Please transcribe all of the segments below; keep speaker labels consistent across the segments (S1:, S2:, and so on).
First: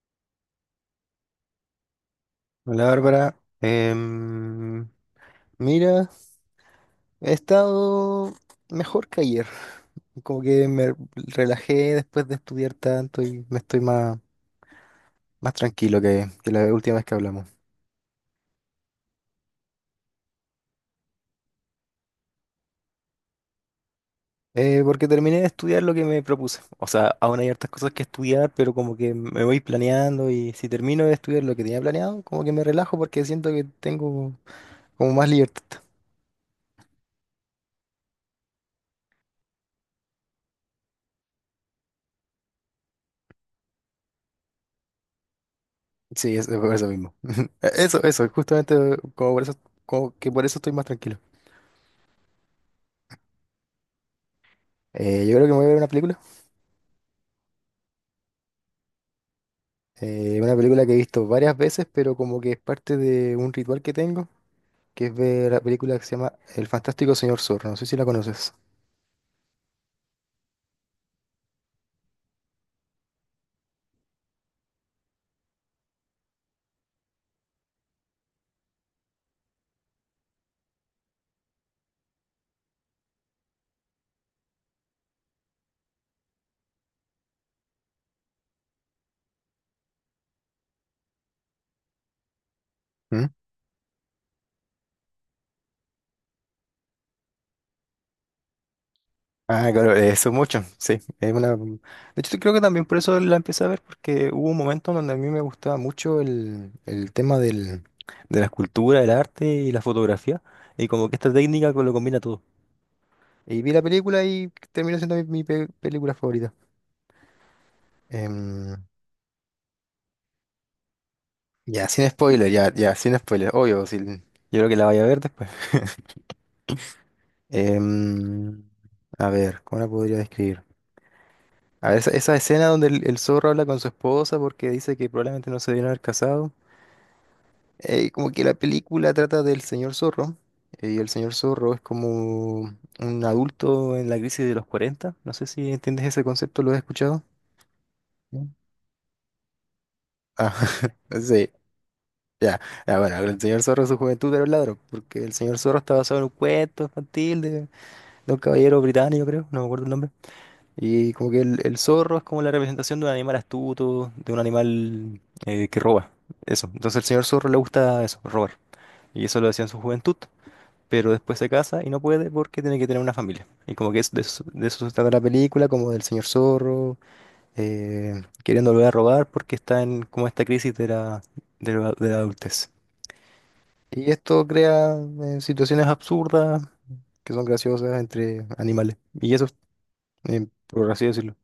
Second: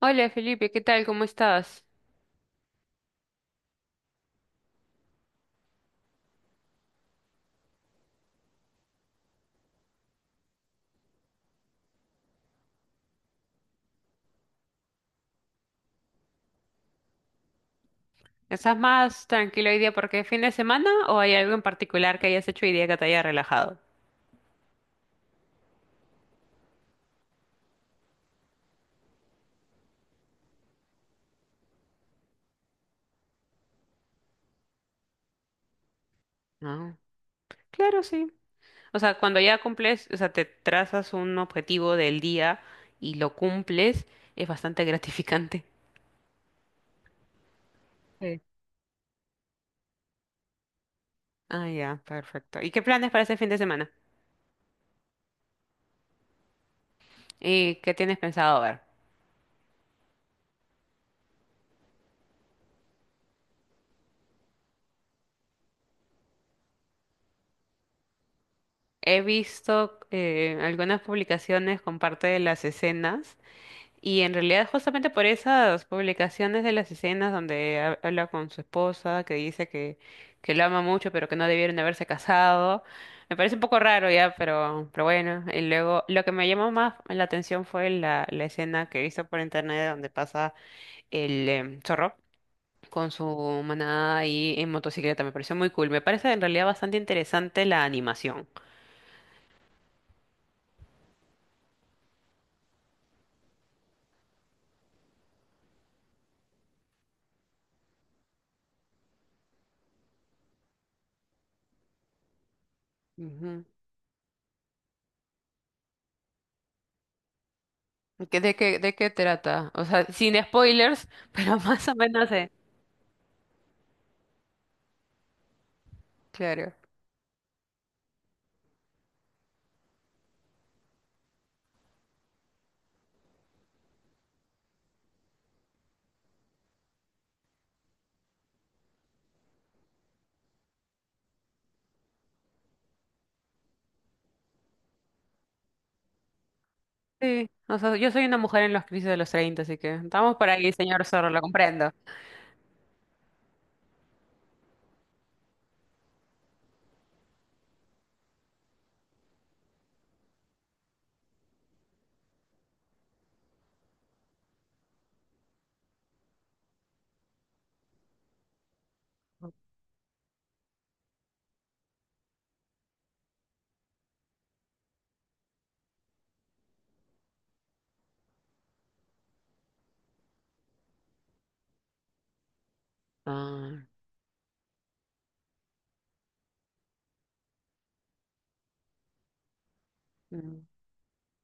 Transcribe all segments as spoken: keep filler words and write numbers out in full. S1: Hola Felipe, ¿qué tal? ¿Cómo estás?
S2: Hola Bárbara, Em, mira, he estado mejor que ayer, como que me relajé después de estudiar tanto y me estoy más, más tranquilo que, que la última vez que hablamos.
S1: ¿Estás más tranquilo hoy día porque es fin de semana o hay algo en particular que hayas hecho hoy día que te haya relajado?
S2: Eh, porque terminé de estudiar lo que me propuse, o sea, aún hay hartas cosas que estudiar, pero como que me voy planeando y si termino de estudiar lo que tenía planeado, como que me relajo porque siento que tengo como más libertad.
S1: No. Claro, sí. O sea, cuando ya cumples, o sea, te trazas un objetivo del día y lo cumples, es bastante gratificante.
S2: Sí, eso, por eso mismo. Eso, eso,
S1: Sí.
S2: justamente como por eso, como que por eso estoy más tranquilo.
S1: Ah, ya, perfecto. ¿Y qué planes para este fin de semana?
S2: Eh, yo creo que me voy a ver una película.
S1: ¿Y qué tienes pensado ver?
S2: Eh, una película que he visto varias veces, pero como que es parte de un ritual que tengo, que es ver la película que se llama El Fantástico Señor Zorro. No sé si la conoces.
S1: He visto eh, algunas publicaciones con parte de las escenas. Y en realidad justamente por esas publicaciones de las escenas donde ha- habla con su esposa, que dice que, que lo ama mucho, pero que no debieron haberse casado, me parece un poco raro ya, pero, pero bueno. Y luego lo que me llamó más la atención fue la, la escena que he visto por internet donde pasa el em, zorro con su
S2: ¿Mm?
S1: manada ahí en motocicleta. Me pareció muy cool. Me parece en realidad bastante interesante la animación.
S2: Ah, claro, eso mucho, sí. Es una... De hecho, creo que también por eso la empecé a ver, porque hubo un momento donde a mí me gustaba mucho el, el tema del, de la escultura, el arte y la fotografía, y como que esta técnica co- lo combina todo. Y vi la película y terminó siendo mi, mi pe- película favorita.
S1: Ujú. ¿Qué- ¿De
S2: Em,
S1: qué, de qué trata? O sea, sin spoilers, pero más
S2: Ya,
S1: o
S2: sin
S1: menos, eh,
S2: spoiler, ya, ya, sin spoiler, obvio, sí, yo creo que la vaya a ver después.
S1: claro.
S2: Em, a ver, ¿cómo la podría describir? A ver, esa, esa escena donde el, el zorro habla con su esposa porque dice que probablemente no se debieron haber casado. Eh, como que la película trata del señor zorro, eh, y el señor zorro es como un adulto en la crisis de los cuarenta. No sé si entiendes ese concepto, ¿lo has escuchado?
S1: Sí, o sea, yo soy una
S2: ¿No?
S1: mujer en los crisis de los treinta, así que estamos por
S2: Ah,
S1: ahí, señor Zorro, lo
S2: sí.
S1: comprendo.
S2: Ya, ya, bueno, el señor Zorro en su juventud era un ladrón, porque el señor Zorro está basado en un cuento infantil de, de un caballero británico, creo, no me acuerdo el nombre. Y como que el, el zorro es como la representación de un animal astuto, de un animal eh, que roba. Eso. Entonces al señor zorro le gusta eso, robar. Y eso lo hacía en su juventud. Pero después se casa y no puede porque tiene que tener una familia. Y como que es de, eso, de eso se trata la película, como del señor zorro, eh, queriendo volver a robar porque está en como esta crisis de la, de la, de la adultez.
S1: Ah,
S2: Y esto crea eh, situaciones absurdas que son graciosas entre animales. Y eso eh,
S1: mm,
S2: por así decirlo.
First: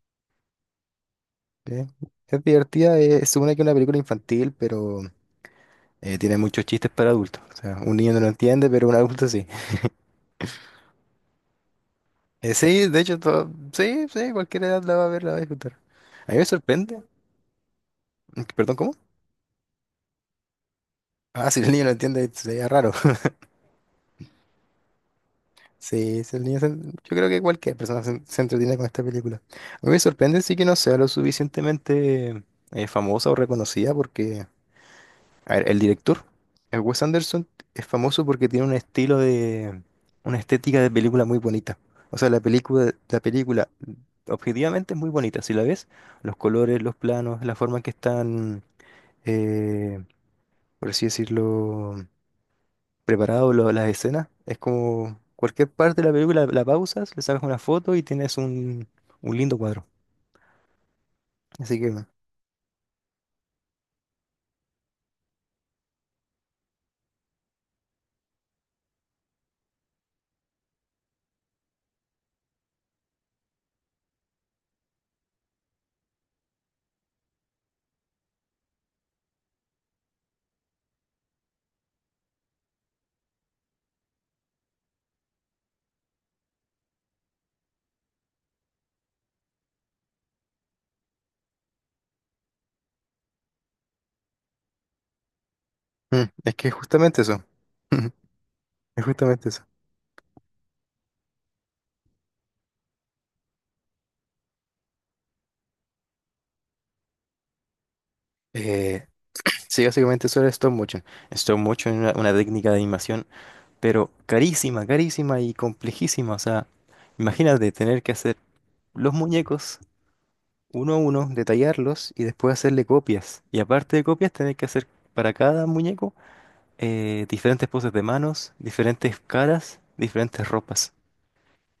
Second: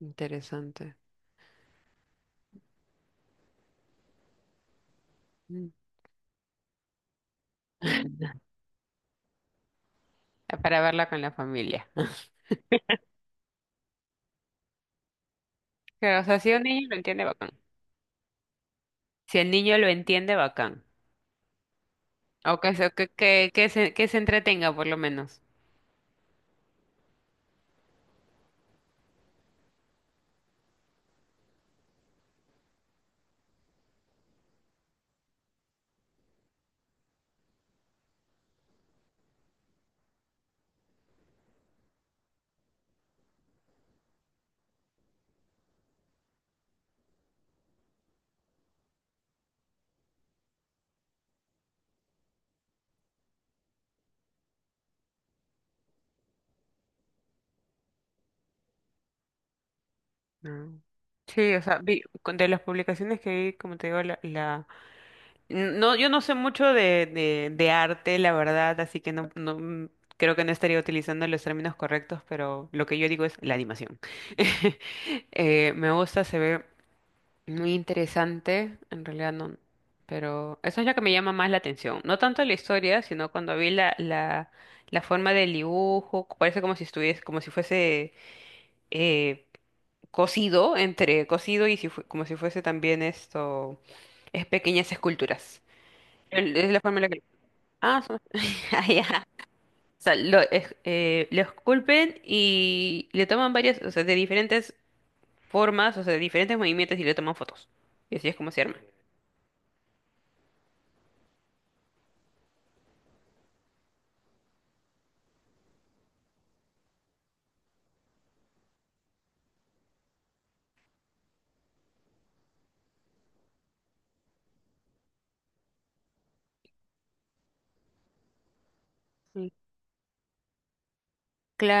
S1: interesante.
S2: Eh, es divertida, eh, se supone que es una película infantil, pero
S1: Mm.
S2: eh, tiene muchos chistes para adultos. O sea, un niño no lo entiende, pero un adulto sí.
S1: Para verla con la familia.
S2: Eh, sí, de hecho, todo, sí, sí, cualquier edad la va a ver, la va a disfrutar.
S1: Pero, o
S2: A mí
S1: sea,
S2: me
S1: si un niño lo
S2: sorprende.
S1: entiende, bacán.
S2: Mm, perdón, ¿cómo?
S1: Si el niño lo entiende, bacán.
S2: Ah, si el niño lo entiende,
S1: O
S2: sería
S1: que se,
S2: raro.
S1: que, que, que se, que se entretenga, por lo menos.
S2: Sí, si el niño se- yo creo que cualquier persona se, se entretiene con esta película. A mí me sorprende sí que no sea lo suficientemente eh, famosa o reconocida porque a ver, el director, el Wes Anderson, es famoso porque tiene un estilo de, una estética de película muy bonita. O sea, la película, la película objetivamente es muy bonita. Si la ves, los colores, los planos, la forma en que están, eh, por así decirlo, preparados lo- las escenas, es como cualquier parte de la película la pausas, le sacas una foto y tienes un, un lindo cuadro.
S1: Ah. Sí, o sea,
S2: Así que,
S1: vi,
S2: mm,
S1: con- de las publicaciones que vi, como te digo, la, No, yo no sé mucho de, de, de arte, la verdad, así que no, no mm, creo que no estaría utilizando los términos correctos, pero lo que yo digo es la animación. Eh, me gusta, se ve muy interesante, en realidad no, pero eso es lo que me llama más la atención. No tanto la historia, sino cuando vi la, la, la forma del dibujo, parece como si estuviese, como si fuese eh, cosido, entre cosido y si fue- como si fuese también esto, es pequeñas esculturas
S2: es
S1: el-
S2: que
S1: es
S2: es
S1: la forma en la que...
S2: justamente eso.
S1: Ah, son- ah,
S2: Es
S1: ya.
S2: justamente eso.
S1: O sea, lo, es- eh, lo esculpen y le toman varias, o sea, de diferentes formas, o sea, de diferentes movimientos y le toman fotos. Y así es como se arma.
S2: Eh, Sí, básicamente eso era stop motion. Stop motion era una técnica de animación, pero carísima, carísima y complejísima. O sea, imagínate tener que hacer los muñecos uno a uno, detallarlos y después hacerle copias. Y aparte de copias, tener que hacer para cada muñeco eh, diferentes poses de manos, diferentes
S1: Sí.
S2: caras, diferentes ropas.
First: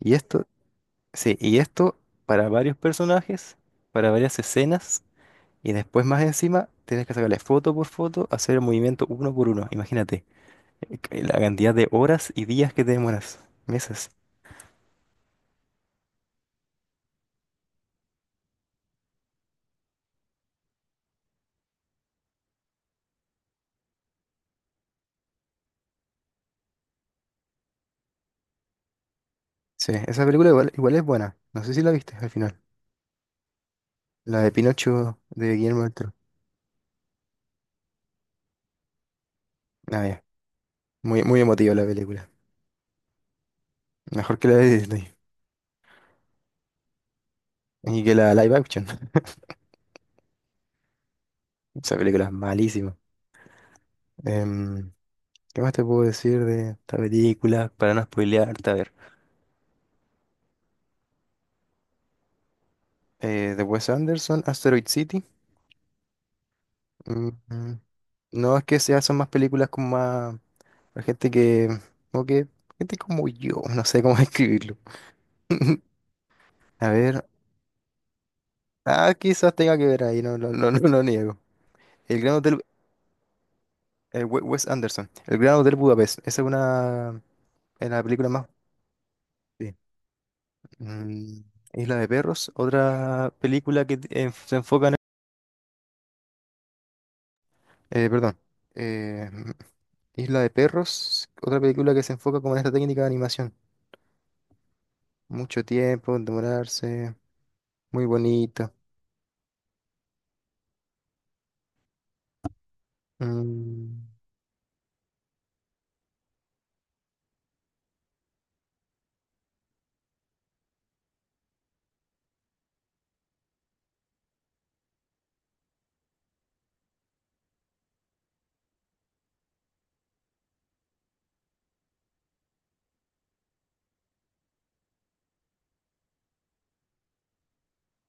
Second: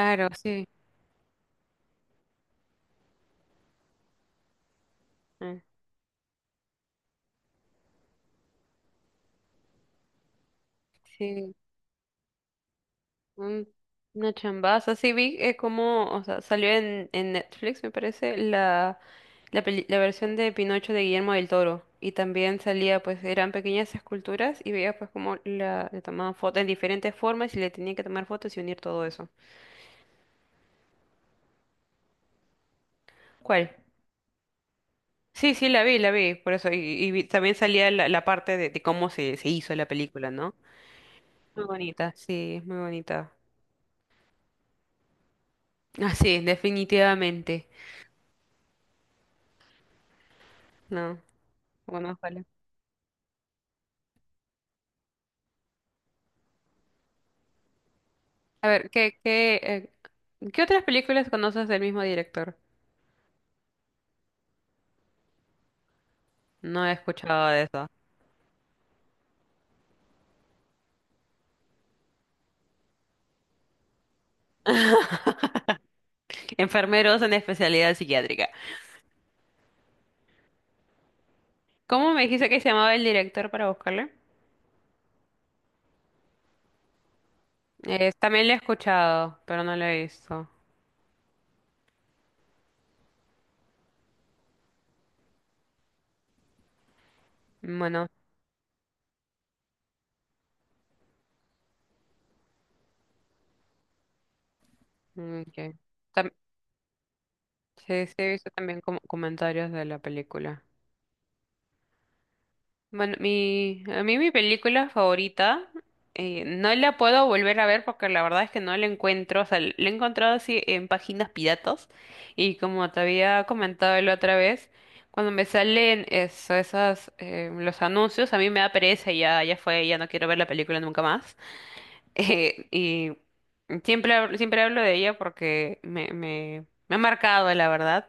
S2: Y esto,
S1: sí.
S2: sí, y esto para varios personajes, para varias escenas.
S1: Ah,
S2: Y después más encima, tienes que sacarle foto por foto, hacer el movimiento uno por uno. Imagínate. La
S1: sí.
S2: cantidad de horas y días que te demoras.
S1: Un-
S2: Meses.
S1: una chambaza. Sí, vi eh, como, o sea, salió en, en Netflix, me parece, la, la, peli- la versión de Pinocho de Guillermo del Toro. Y también salía, pues, eran pequeñas esculturas y veía, pues, como la, le tomaban fotos en diferentes formas y le tenían que tomar fotos y unir todo eso.
S2: Sí, esa película igual, igual es buena. No sé si la viste al final.
S1: ¿Cuál?
S2: La de Pinocho
S1: Sí,
S2: de
S1: sí, la
S2: Guillermo del
S1: vi, la
S2: Toro.
S1: vi, por eso. Y, y vi- también salía la, la parte de, de cómo se, se hizo la
S2: Ah, ya.
S1: película, ¿no?
S2: Muy, muy
S1: Muy
S2: emotiva la
S1: bonita,
S2: película.
S1: sí, muy bonita.
S2: Mejor que la de Disney.
S1: Ah, sí, definitivamente.
S2: Y que la live action.
S1: No,
S2: Esa
S1: bueno,
S2: película es
S1: ojalá.
S2: malísima. Em, ¿Qué más te puedo decir de esta película? Para no
S1: A
S2: spoilearte, a
S1: ver,
S2: ver.
S1: ¿qué, qué, eh, ¿qué otras películas conoces del mismo director?
S2: Eh, de Wes Anderson, Asteroid City.
S1: No he
S2: Mm,
S1: escuchado de
S2: mm.
S1: eso.
S2: No es que se hacen más películas como más... Para gente que... Como que... Gente como yo. No sé cómo describirlo. A
S1: Enfermeros
S2: ver,
S1: en especialidad psiquiátrica.
S2: ah, quizás tenga que ver ahí, no, no, no, no lo niego.
S1: ¿Cómo
S2: El
S1: me
S2: Gran
S1: dijiste que
S2: Hotel,
S1: se llamaba el director para buscarle?
S2: el We- Wes Anderson, El Gran Hotel Budapest, esa es una, es la
S1: Eh,
S2: película
S1: también
S2: más...
S1: lo he escuchado, pero no
S2: Sí.
S1: lo he visto.
S2: Mm, Isla de Perros, otra película que eh, se enfoca en...
S1: Bueno,
S2: eh, perdón, eh, Isla de Perros, otra película que se enfoca como en esta técnica de animación.
S1: mm,
S2: Mucho
S1: ok.
S2: tiempo, en demorarse,
S1: Sí,
S2: muy
S1: sí, he visto
S2: bonita.
S1: también com- comentarios de la película. Bueno, mi, a
S2: Mm,
S1: mí mi película favorita, eh, no la puedo volver a ver porque la verdad es que no la encuentro, o sea, la he encontrado así en páginas piratas y como te había comentado la otra vez, cuando me salen eso, esas, eh, los anuncios, a mí me da pereza y ya, ya fue, ya no quiero ver la película nunca más. Eh, y siempre, hablo- siempre hablo de ella porque me, me, me ha marcado, la verdad.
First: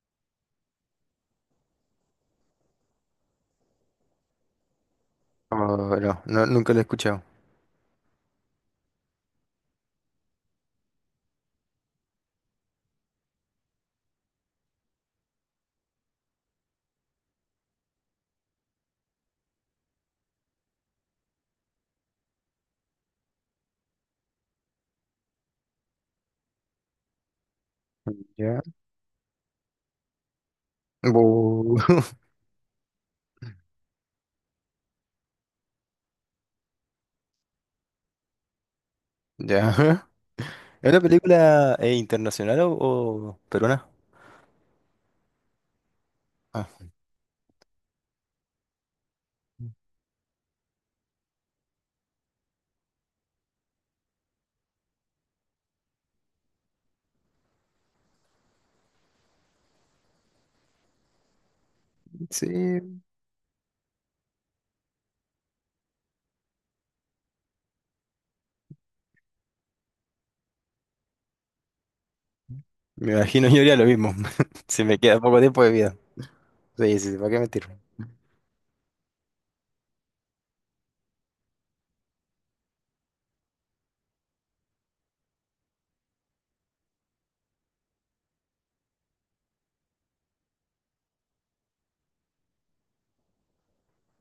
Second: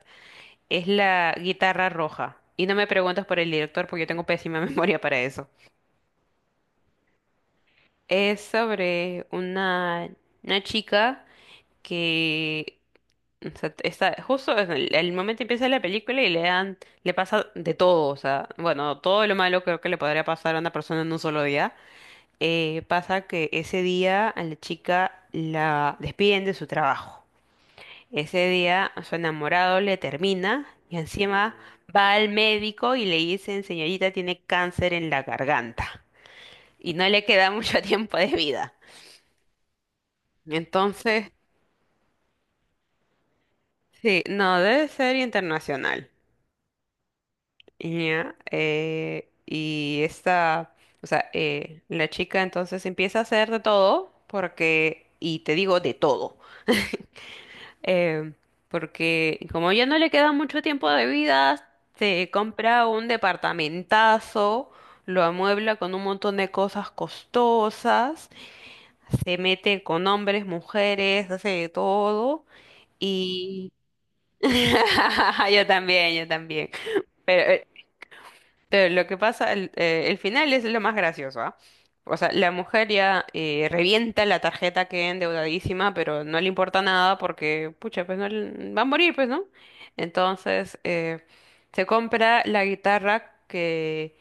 S1: Es la guitarra roja. Y no me preguntes por el director porque yo tengo pésima memoria para eso.
S2: ah, no, no, nunca la he escuchado.
S1: Es sobre una, una chica que, o sea, está justo en el, el momento, empieza la película y le dan, le pasa de todo, o sea, bueno, todo lo malo creo que le podría pasar a una persona en un solo día. Eh, pasa que ese día a la chica la despiden de su trabajo. Ese
S2: Ya.
S1: día su enamorado le termina y encima
S2: Bu-
S1: va al médico y le dicen, señorita, tiene cáncer en la garganta y no le queda mucho tiempo de vida.
S2: Ya. ¿Es una
S1: Entonces,
S2: película eh, internacional o, o peruana?
S1: sí, no, debe ser internacional.
S2: Ah,
S1: Ya, eh, y esta, o sea, eh, la chica entonces empieza a hacer de todo porque, y te digo de todo. Eh, porque como ya no le queda mucho tiempo de vida, se compra
S2: sí,
S1: un departamentazo, lo amuebla con un montón de cosas costosas, se mete con hombres, mujeres, hace de todo
S2: me imagino yo
S1: y...
S2: haría lo mismo. Si me queda poco tiempo
S1: Yo
S2: de vida.
S1: también, yo también.
S2: Sí, sí, sí, ¿para qué
S1: Pero
S2: mentir?
S1: eh, pero lo que pasa, el, eh, el final es lo más gracioso, ¿ah? O sea, la mujer ya eh, revienta la tarjeta, que endeudadísima, pero no le importa nada porque, pucha, pues no le- va a morir, pues, ¿no? Entonces, eh, se compra la guitarra que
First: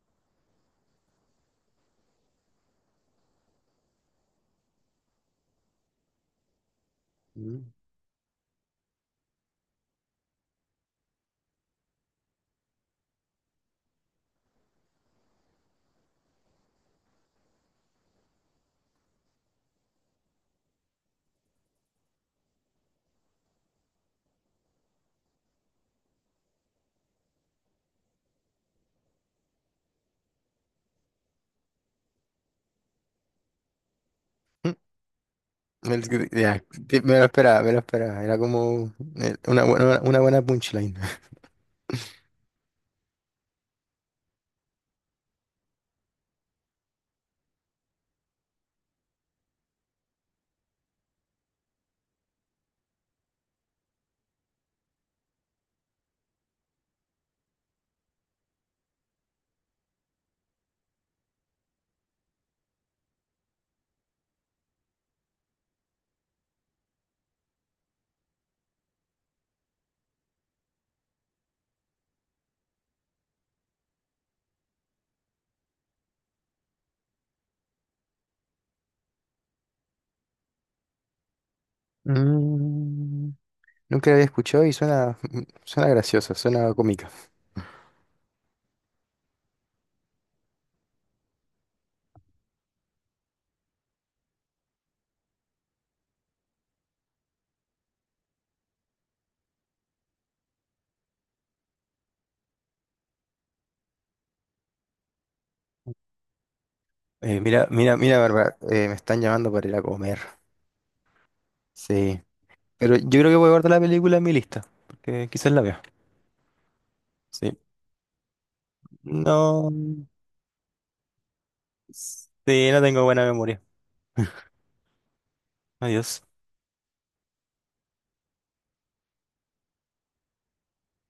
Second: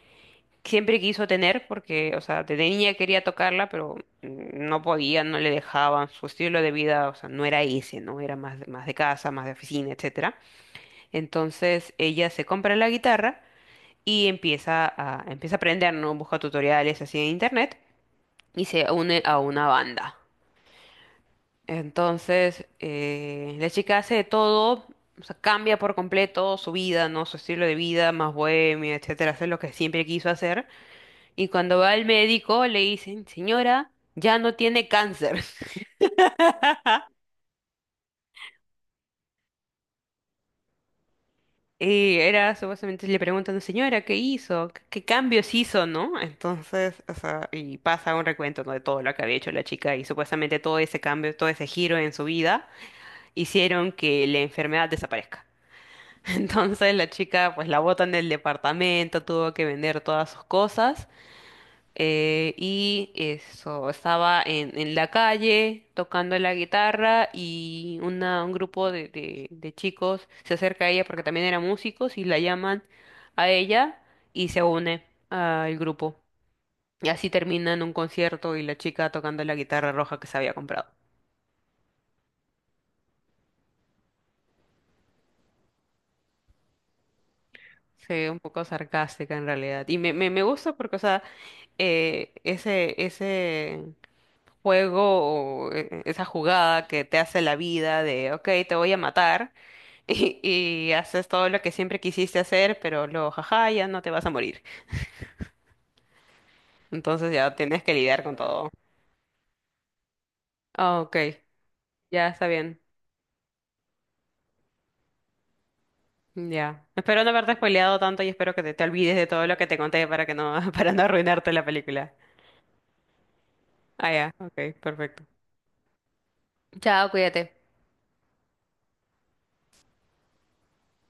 S1: siempre quiso tener, porque, o sea, de niña quería tocarla, pero mm, no podía, no le dejaban, su estilo de vida, o sea, no era
S2: Mm.
S1: ese, ¿no? Era más, de- más de casa, más de oficina, etcétera. Entonces, ella se compra la guitarra y empieza a, empieza a aprender, ¿no? Busca tutoriales así en internet y se une a una banda. Entonces, eh, la chica hace de todo, o sea, cambia por completo su vida, ¿no? Su estilo de vida, más bohemia, etcétera, hace lo que siempre quiso hacer. Y cuando va al médico le dicen, señora, ya no
S2: Mm,
S1: tiene cáncer.
S2: el- que- ya, sí, me lo esperaba, me lo esperaba. Era como eh, una buena, una buena punchline.
S1: Y era, supuestamente le preguntan, señora, ¿qué hizo? ¿Qué, qué cambios hizo, no? Entonces, o sea, y pasa un recuento, ¿no?, de todo lo que había hecho la chica, y supuestamente todo ese cambio, todo ese giro en su vida hicieron que la enfermedad desaparezca. Entonces la chica, pues la botan del departamento, tuvo que vender todas sus cosas, eh, y eso, estaba en, en la calle tocando la guitarra y una, un grupo de, de, de chicos se acerca a ella porque también eran músicos y la llaman a ella y se une al grupo. Y así terminan un concierto y la chica tocando la guitarra roja que se había comprado.
S2: Mm, nunca la había escuchado y suena, suena graciosa, suena cómica.
S1: Sí, un poco sarcástica en realidad. Y me, me, me gusta porque, o sea, eh, ese, ese juego, o, eh, esa jugada que te hace la vida de, ok, te voy a matar y, y haces todo lo que siempre quisiste hacer, pero luego, jaja, ya no te vas a morir. Entonces
S2: Eh,
S1: ya
S2: mira,
S1: tienes que
S2: mira, mira,
S1: lidiar con
S2: Bárbara,
S1: todo.
S2: eh, me están llamando para ir a comer.
S1: Ah, ok,
S2: Sí,
S1: ya está bien.
S2: pero yo creo que voy a guardar la película en mi lista, porque quizás la vea.
S1: Ya. Espero no haberte
S2: Sí,
S1: spoileado tanto y espero que te, te olvides de todo lo que
S2: no.
S1: te conté para que no, para no arruinarte la película.
S2: Sí, no tengo buena memoria.
S1: Ah, ya. Ok, perfecto.
S2: Adiós.
S1: Chao, cuídate.